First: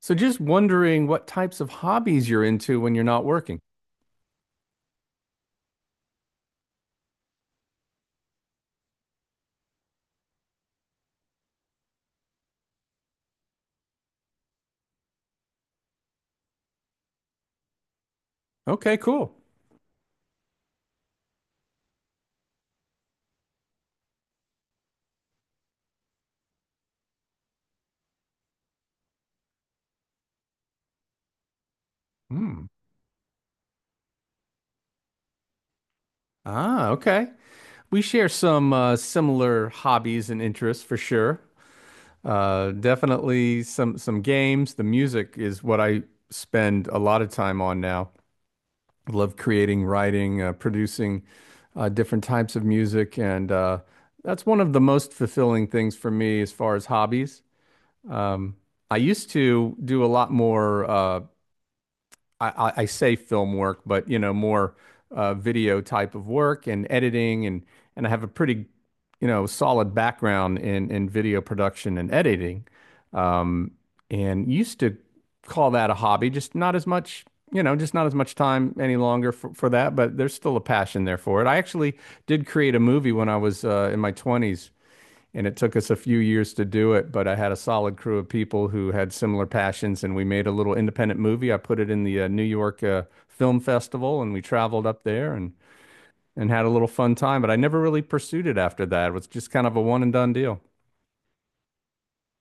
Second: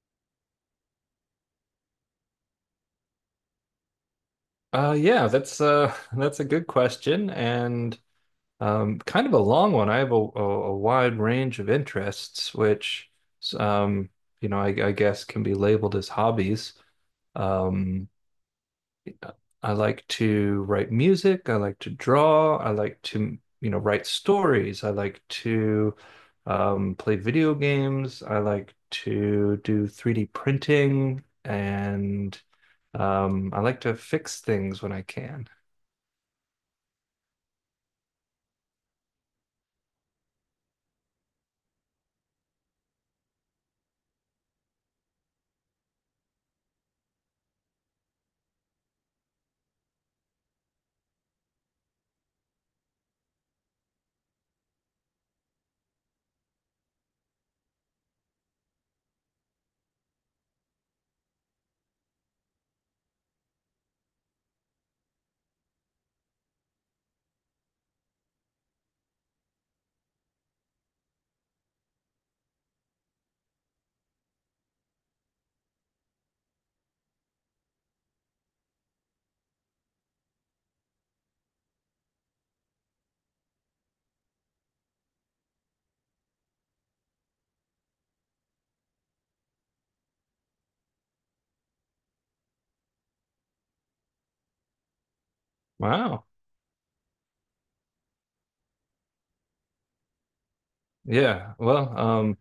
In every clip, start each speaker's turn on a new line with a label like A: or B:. A: So just wondering what types of hobbies you're into when you're not working.
B: Yeah, that's that's a good question and kind of a long one. I have a wide range of interests, which um, I guess can be labeled as hobbies. Um,
A: Okay, cool.
B: I like to write music. I like to draw. I like to, you know, write stories. I like to play video games. I like to do 3D printing, and
A: Hmm.
B: I like to fix things when I can.
A: Ah, okay. We share some similar hobbies and interests for sure. Definitely some games. The music is what I spend a lot of time on now. I love creating, writing, producing different types of music, and that's one of the most fulfilling things for me as far as hobbies. Um, I used to do a lot more. I say film work, but you know, more video type of work and editing, and I have a pretty, you know, solid background in video production and editing. Um, and used to call that a hobby, just not as much, you know, just not as much time any longer for that, but there's still a passion there for it. I actually did create a movie when I was in my 20s, and it took us a few years to do it, but I had a solid crew of people who had similar passions, and we made a little independent movie. I put it in the New York Film Festival, and we traveled up there and
B: Wow.
A: and had a little fun time. But I never really pursued it after that. It was just kind of a one and done deal.
B: Yeah. Well,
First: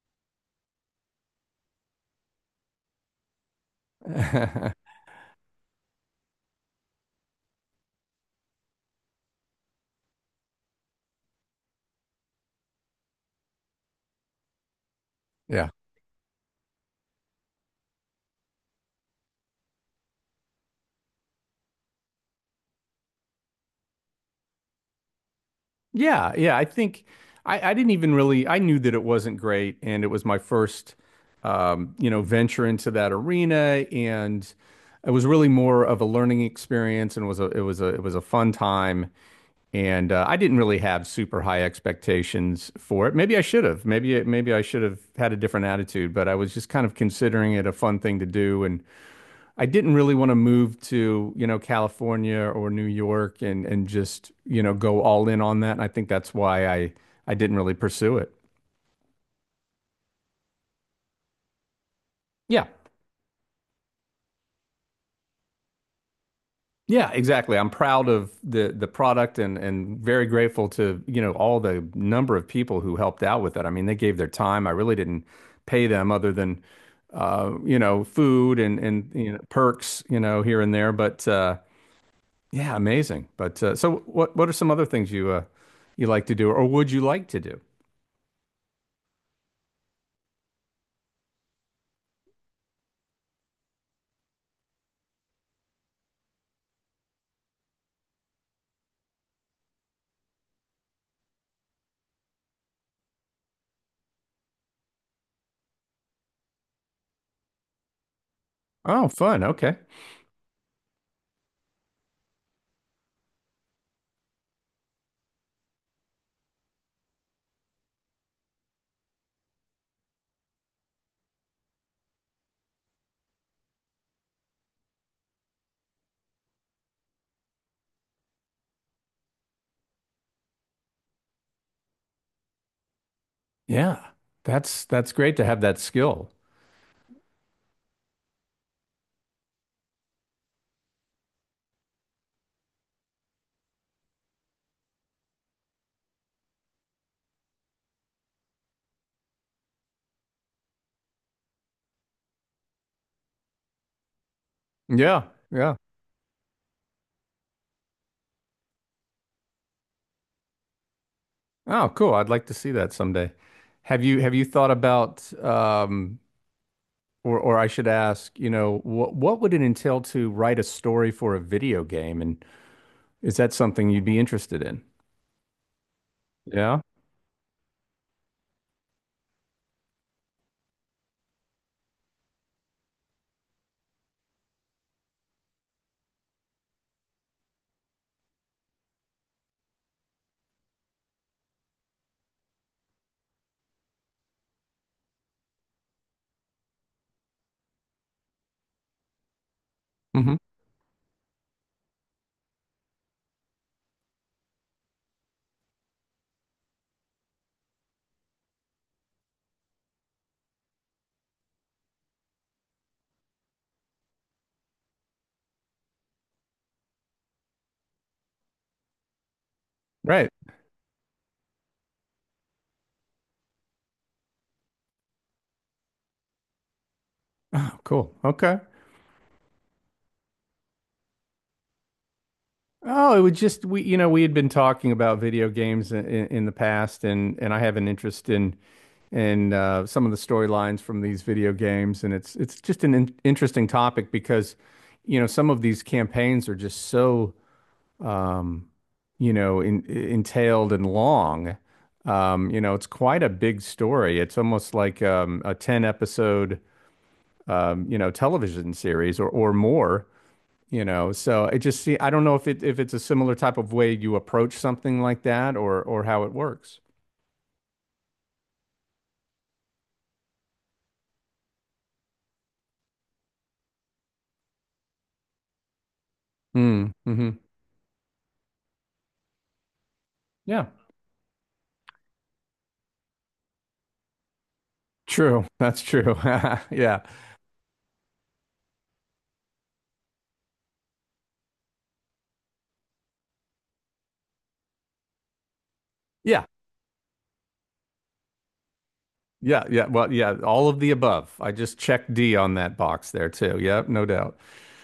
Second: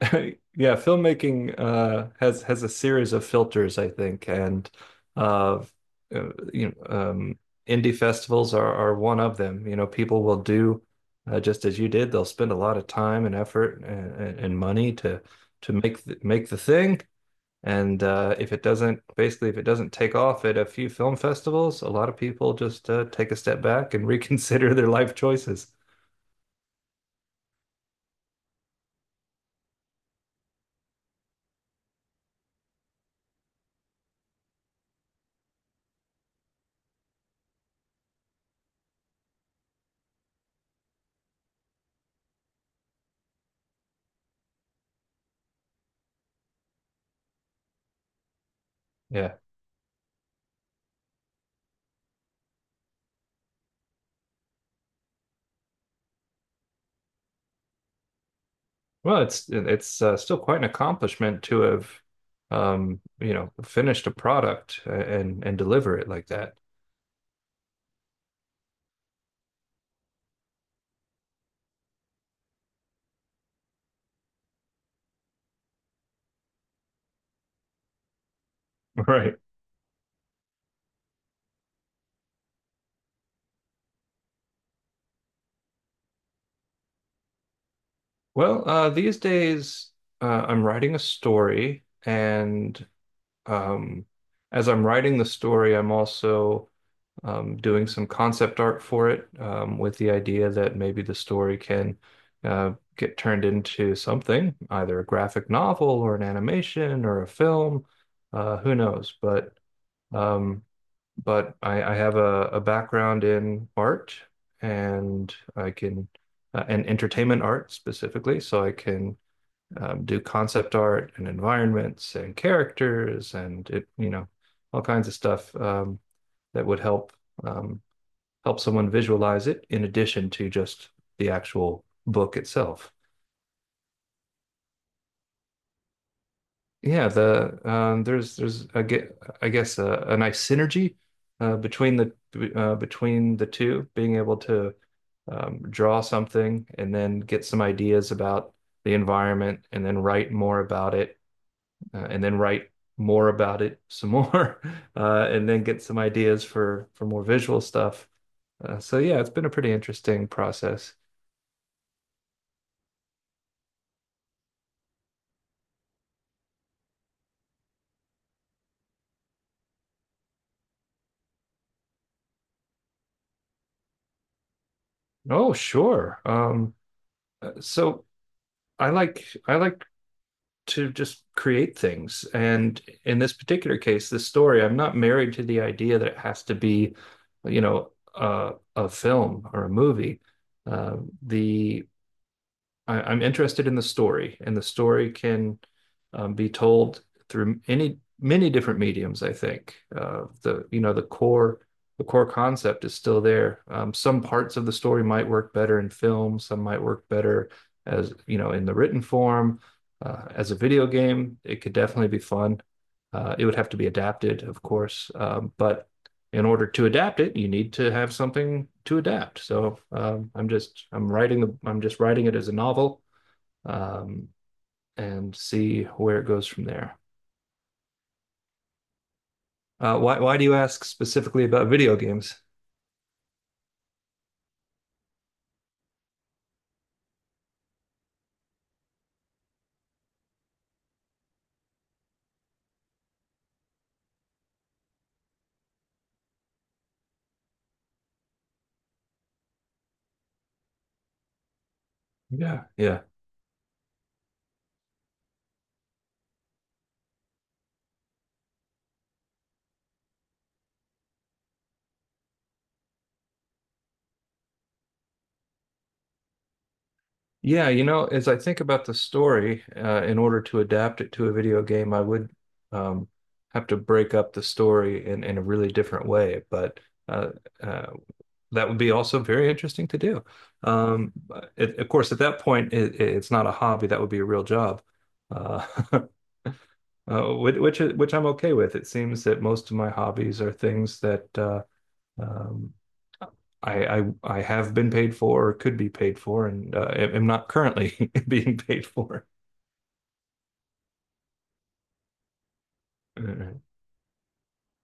B: yeah, filmmaking has a series of filters, I think, and uh, uh you know, um indie festivals are one of them. You know, people will do just as you did. They'll spend a lot of time and effort and money to
A: Yeah.
B: make the thing. And if it doesn't take off at a few film festivals, a lot of people just take a step back and reconsider their life choices.
A: Yeah, yeah. I think I didn't even really, I knew that it wasn't great, and it was my first you know, venture into that arena, and it was really more of a learning experience, and was a it was a it was a fun time. And I didn't really have super high expectations for it. Maybe I should have. Maybe I should have had a different attitude, but I was just kind of considering it a fun thing to do, and
B: Yeah.
A: I didn't really want to move to, you know, California or New York, and just, you know, go all in on that. And I think that's why I didn't really pursue it.
B: Well, it's still quite an accomplishment to have,
A: Yeah.
B: you know, finished a product and deliver it like that.
A: Yeah, exactly. I'm proud of the product, and very grateful to, you know, all the number of people who helped out with it. I mean, they gave their time. I really didn't pay them other than you know, food and and you
B: Right.
A: know, perks, you know, here and there, but yeah, amazing. But so what are some other things you like to do or would you like to do?
B: Well, these days I'm writing a story, and um, as I'm writing the story, I'm also doing some concept art for it, with the idea that maybe the story can get turned into something, either a graphic novel or an animation or a film. Who
A: Oh,
B: knows?
A: fun.
B: But
A: Okay.
B: Um, I have a background in art and and entertainment art specifically. So I can do concept art and environments and characters and it, you know, all kinds of stuff that would help um, help someone visualize it in addition to just the actual book itself.
A: Yeah. That's great to have that skill.
B: Yeah, the there's I get I guess a nice synergy between the between the two, being able to draw something and then get some ideas about the environment, and then write more about it, and then write more about it some more,
A: Yeah.
B: and then
A: Yeah.
B: get some ideas for more visual stuff. So yeah, it's been a pretty interesting process.
A: Oh, cool. I'd like to see that someday. Have you thought about, or I should ask, you know, what would it entail to write a story for a video game, and is that something you'd be interested in?
B: Oh, sure.
A: Yeah.
B: So I like to just create things. And in this particular case, this story, I'm not married to the idea that it has to be, you know, a film or a movie. Uh, the I'm interested in the story, and the story can be told through any many different mediums. I think
A: Hmm.
B: the you know the core concept is still there. Some parts of the story might work better in film. Some might work better as you know in the written form. As a video game, it could definitely be fun. It would have to be adapted, of course, but in order to adapt it, you need to have something to adapt. So
A: Right.
B: I'm just writing it as a novel um, and see where it goes from there.
A: Oh, cool. Okay.
B: Why do you ask specifically about video games?
A: Oh, it would just we you know, we had been talking about video games in the past, and I have an interest in some of the storylines from these video games, and it's just an in interesting topic because, you know, some of these campaigns are just so, um, you know, entailed and long. You
B: Yeah,
A: know, it's
B: yeah.
A: quite a big story. It's almost like, a 10 episode, you know, television series, or more, you know. So I just see, I don't know if it if it's a similar type of way you approach something like that or how it works.
B: Yeah, you know, as I think about the story, in order to adapt it to a video game, I would um, have to break up the story in a really different way. But
A: Mm, hmm, mm-hmm.
B: uh, uh, that would be also very interesting to do.
A: Yeah,
B: But it, of course, at that point, it's not a hobby. That would be a real job,
A: true.
B: uh,
A: That's true. Yeah.
B: which I'm okay with. It seems that most of my hobbies are things that um, I have been paid for or could be paid
A: Yeah.
B: for, and am not currently being paid for.
A: Yeah. Yeah. Well, yeah, all of the above. I just checked D on that box
B: All
A: there too.
B: right.
A: Yep, no doubt.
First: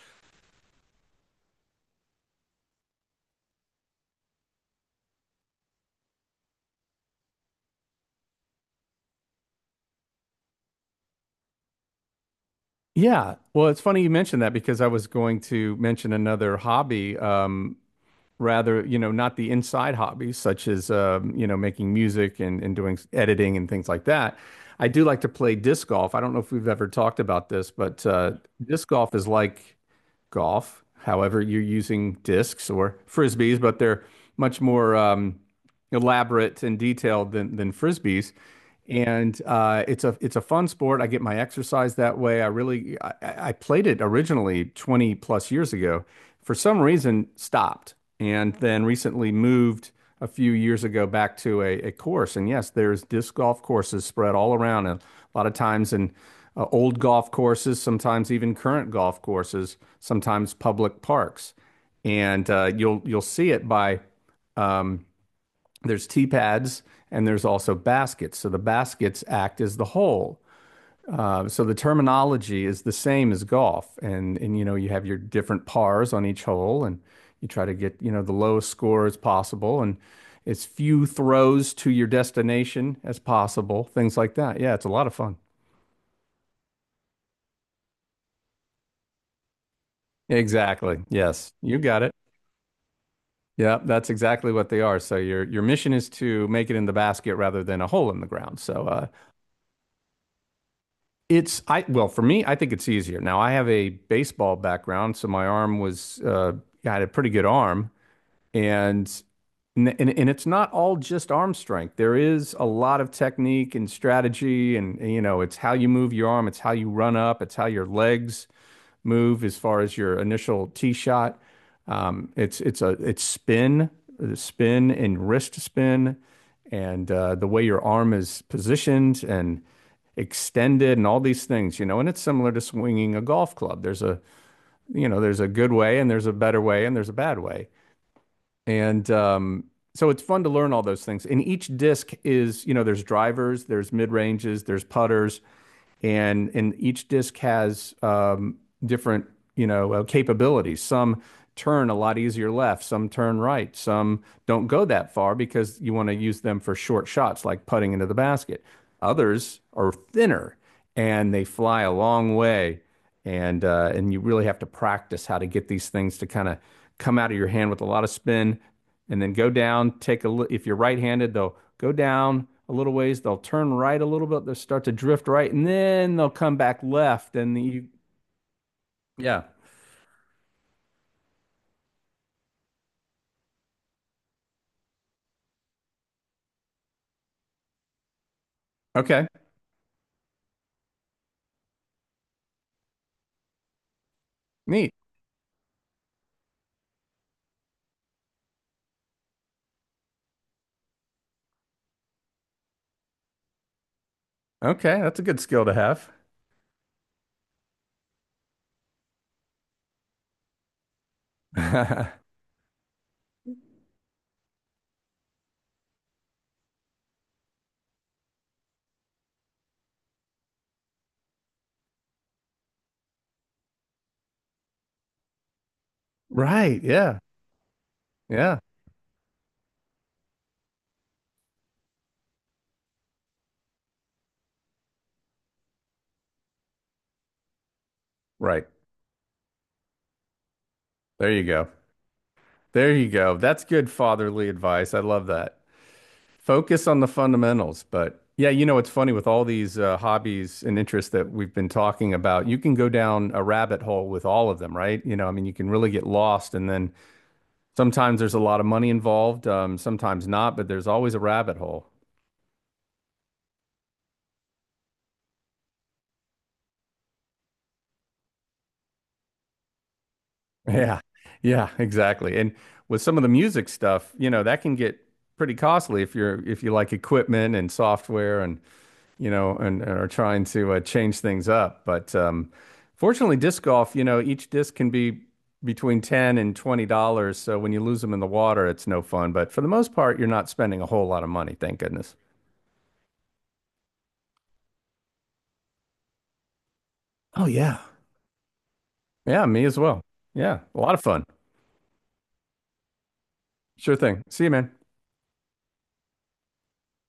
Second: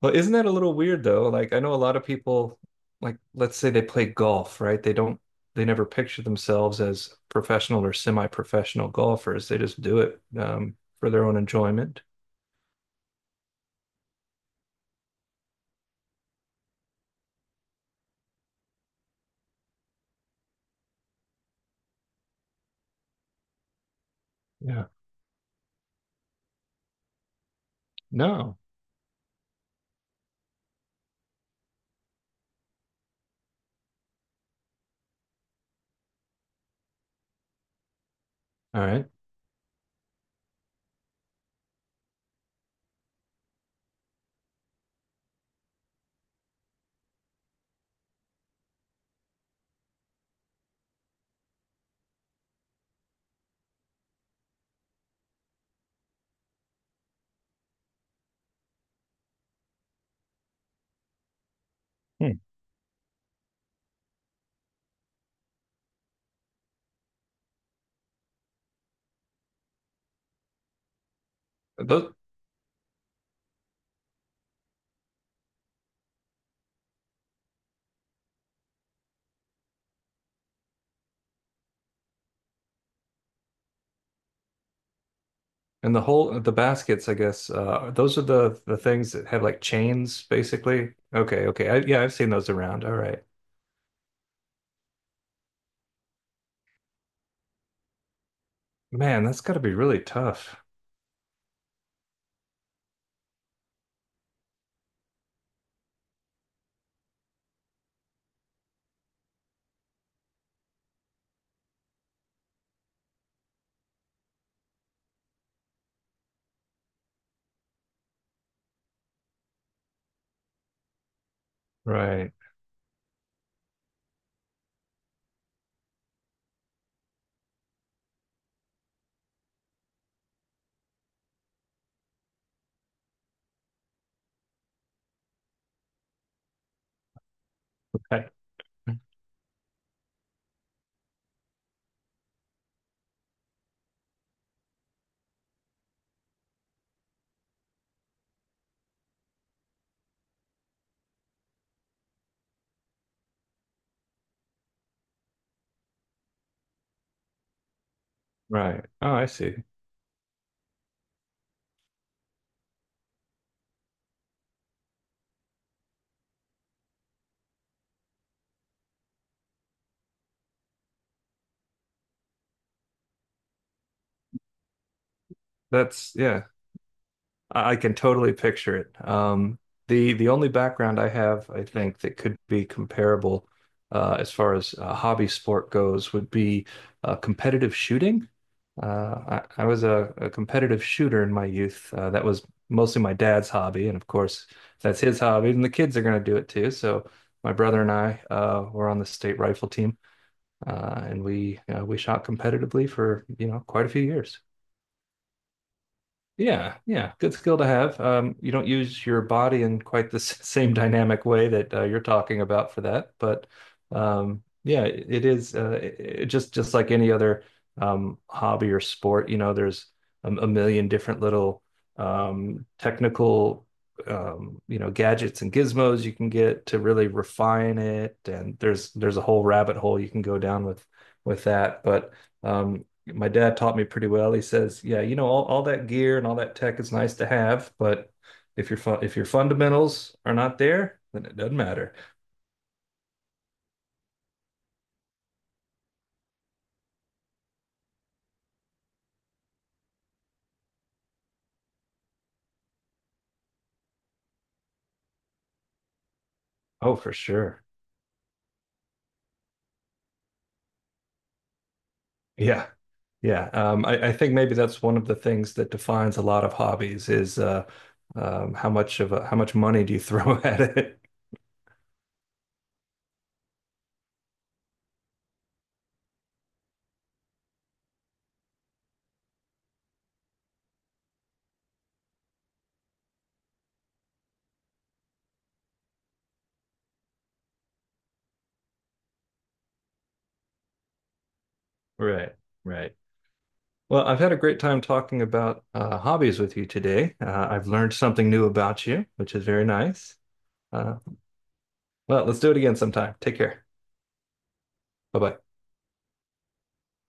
B: Well, isn't that a little weird though? Like I know a lot of people, like let's say they play golf, right? They never picture themselves as professional or semi-professional golfers. They just do it for their own enjoyment.
A: Yeah. Well, it's funny you mentioned that, because I was going to mention another hobby, rather, you know, not the inside hobbies such as, you know, making music, and doing editing and things like that.
B: Yeah.
A: I do like to play disc golf. I don't know if we've ever talked about this, but
B: No.
A: disc golf is like golf. However, you're using discs or frisbees, but they're much more, elaborate and detailed than frisbees.
B: All right.
A: And it's a fun sport. I get my exercise that way. I played it originally 20 plus years ago. For some reason, stopped and then recently moved a few years ago back to a course. And yes, there's disc golf courses spread all around. And a lot of times in old golf courses, sometimes even current golf courses, sometimes public parks.
B: Hmm.
A: And you'll see it by, there's tee pads, and there's also baskets. So the baskets act as the hole. So the
B: Those
A: terminology is the same as golf, and you know, you have your different pars on each hole, and you try to get, you know, the lowest score as possible, and as few throws to your destination as possible, things like that. Yeah, it's a lot of fun.
B: and the baskets, I guess. Those are the things that have like chains, basically.
A: Exactly.
B: Okay.
A: Yes,
B: Okay. I,
A: you got
B: yeah,
A: it.
B: I've seen those around. All right.
A: Yeah, that's exactly what they are. So your mission is to make it in the basket rather than a hole in the ground. So
B: Man, that's got to be really tough.
A: It's I well, for me, I think it's easier. Now I have a baseball background, so my arm was I had a pretty good arm, and and it's not all just arm strength. There is a lot of technique and strategy, and, you know, it's how you move your arm, it's how you run up, it's how your legs move as far as your initial tee shot. Um,
B: Right.
A: it's it's a it's spin, spin and wrist spin, and the way your arm is positioned and extended and all these things, you know. And it's similar to swinging a golf club. There's a good way, and there's a better way, and there's a bad way.
B: Okay.
A: And so it's fun to learn all those things. And each disc is, you know, there's drivers, there's mid ranges, there's putters, and each disk has, different, you know, capabilities. Some turn a lot easier left, some turn right, some don't go that far because you want to use them for short shots like putting into the basket.
B: Right. Oh, I see.
A: Others are thinner and they fly a long way, and you really have to practice how to get these things to kind of come out of your hand with a lot of spin, and then go down, take a if you're right-handed, they'll go down a little ways, they'll turn right a little bit, they'll start to drift right, and
B: That's
A: then they'll
B: yeah.
A: come back left. And
B: I
A: you,
B: can totally picture it.
A: yeah.
B: The only background I have, I think, that could be comparable as far as hobby sport goes would be competitive shooting.
A: Okay.
B: I was a competitive shooter in my youth. That was mostly my dad's hobby, and of course,
A: Neat.
B: that's his hobby, and the kids are going to do it too. So my brother and I were on the state rifle team, and we shot competitively for you know quite a few years.
A: Okay. That's a good skill to have.
B: Yeah, yeah, good skill to have. You don't use your body in quite the same dynamic way that you're talking about for that, but yeah, it just like any other hobby or sport. You know, there's a million different little technical you know gadgets and gizmos you can get to
A: Right.
B: really
A: Yeah.
B: refine it, and
A: Yeah.
B: there's a whole rabbit hole you can go down with that, but. Um, my dad taught me pretty well. He says, "Yeah, you know, all that gear and all that tech is nice to have, but
A: Right.
B: if your fundamentals are not there, then
A: There
B: it
A: you
B: doesn't
A: go.
B: matter."
A: There you go. That's good fatherly advice. I love that. Focus on the fundamentals. But yeah, you know, it's funny, with all these hobbies and interests that we've been talking about, you can go down a rabbit hole with all of them, right? You know, I mean, you can really get lost. And then
B: Oh, for sure.
A: sometimes there's a lot of money involved, sometimes not, but there's always a rabbit hole.
B: Yeah, yeah. I think maybe that's one of the things that defines a lot of hobbies is how how much money do you throw at it?
A: Yeah. Yeah, exactly. And with some of the music stuff, you know, that can get pretty costly if you're, if you like equipment and software, and, you know, and are trying to change things up. But fortunately, disc golf, you know, each disc can be between 10 and $20. So when you lose them in the water, it's no fun. But for the most part, you're not spending a whole lot of money, thank goodness.
B: Right, right. Well, I've had a great time talking about hobbies with you today.
A: Oh,
B: I've
A: yeah.
B: learned something new about you, which is
A: Yeah, me
B: very
A: as well.
B: nice.
A: Yeah, a lot
B: Uh,
A: of fun.
B: well, let's do it again sometime. Take care.
A: Sure thing. See you, man.
B: Bye bye.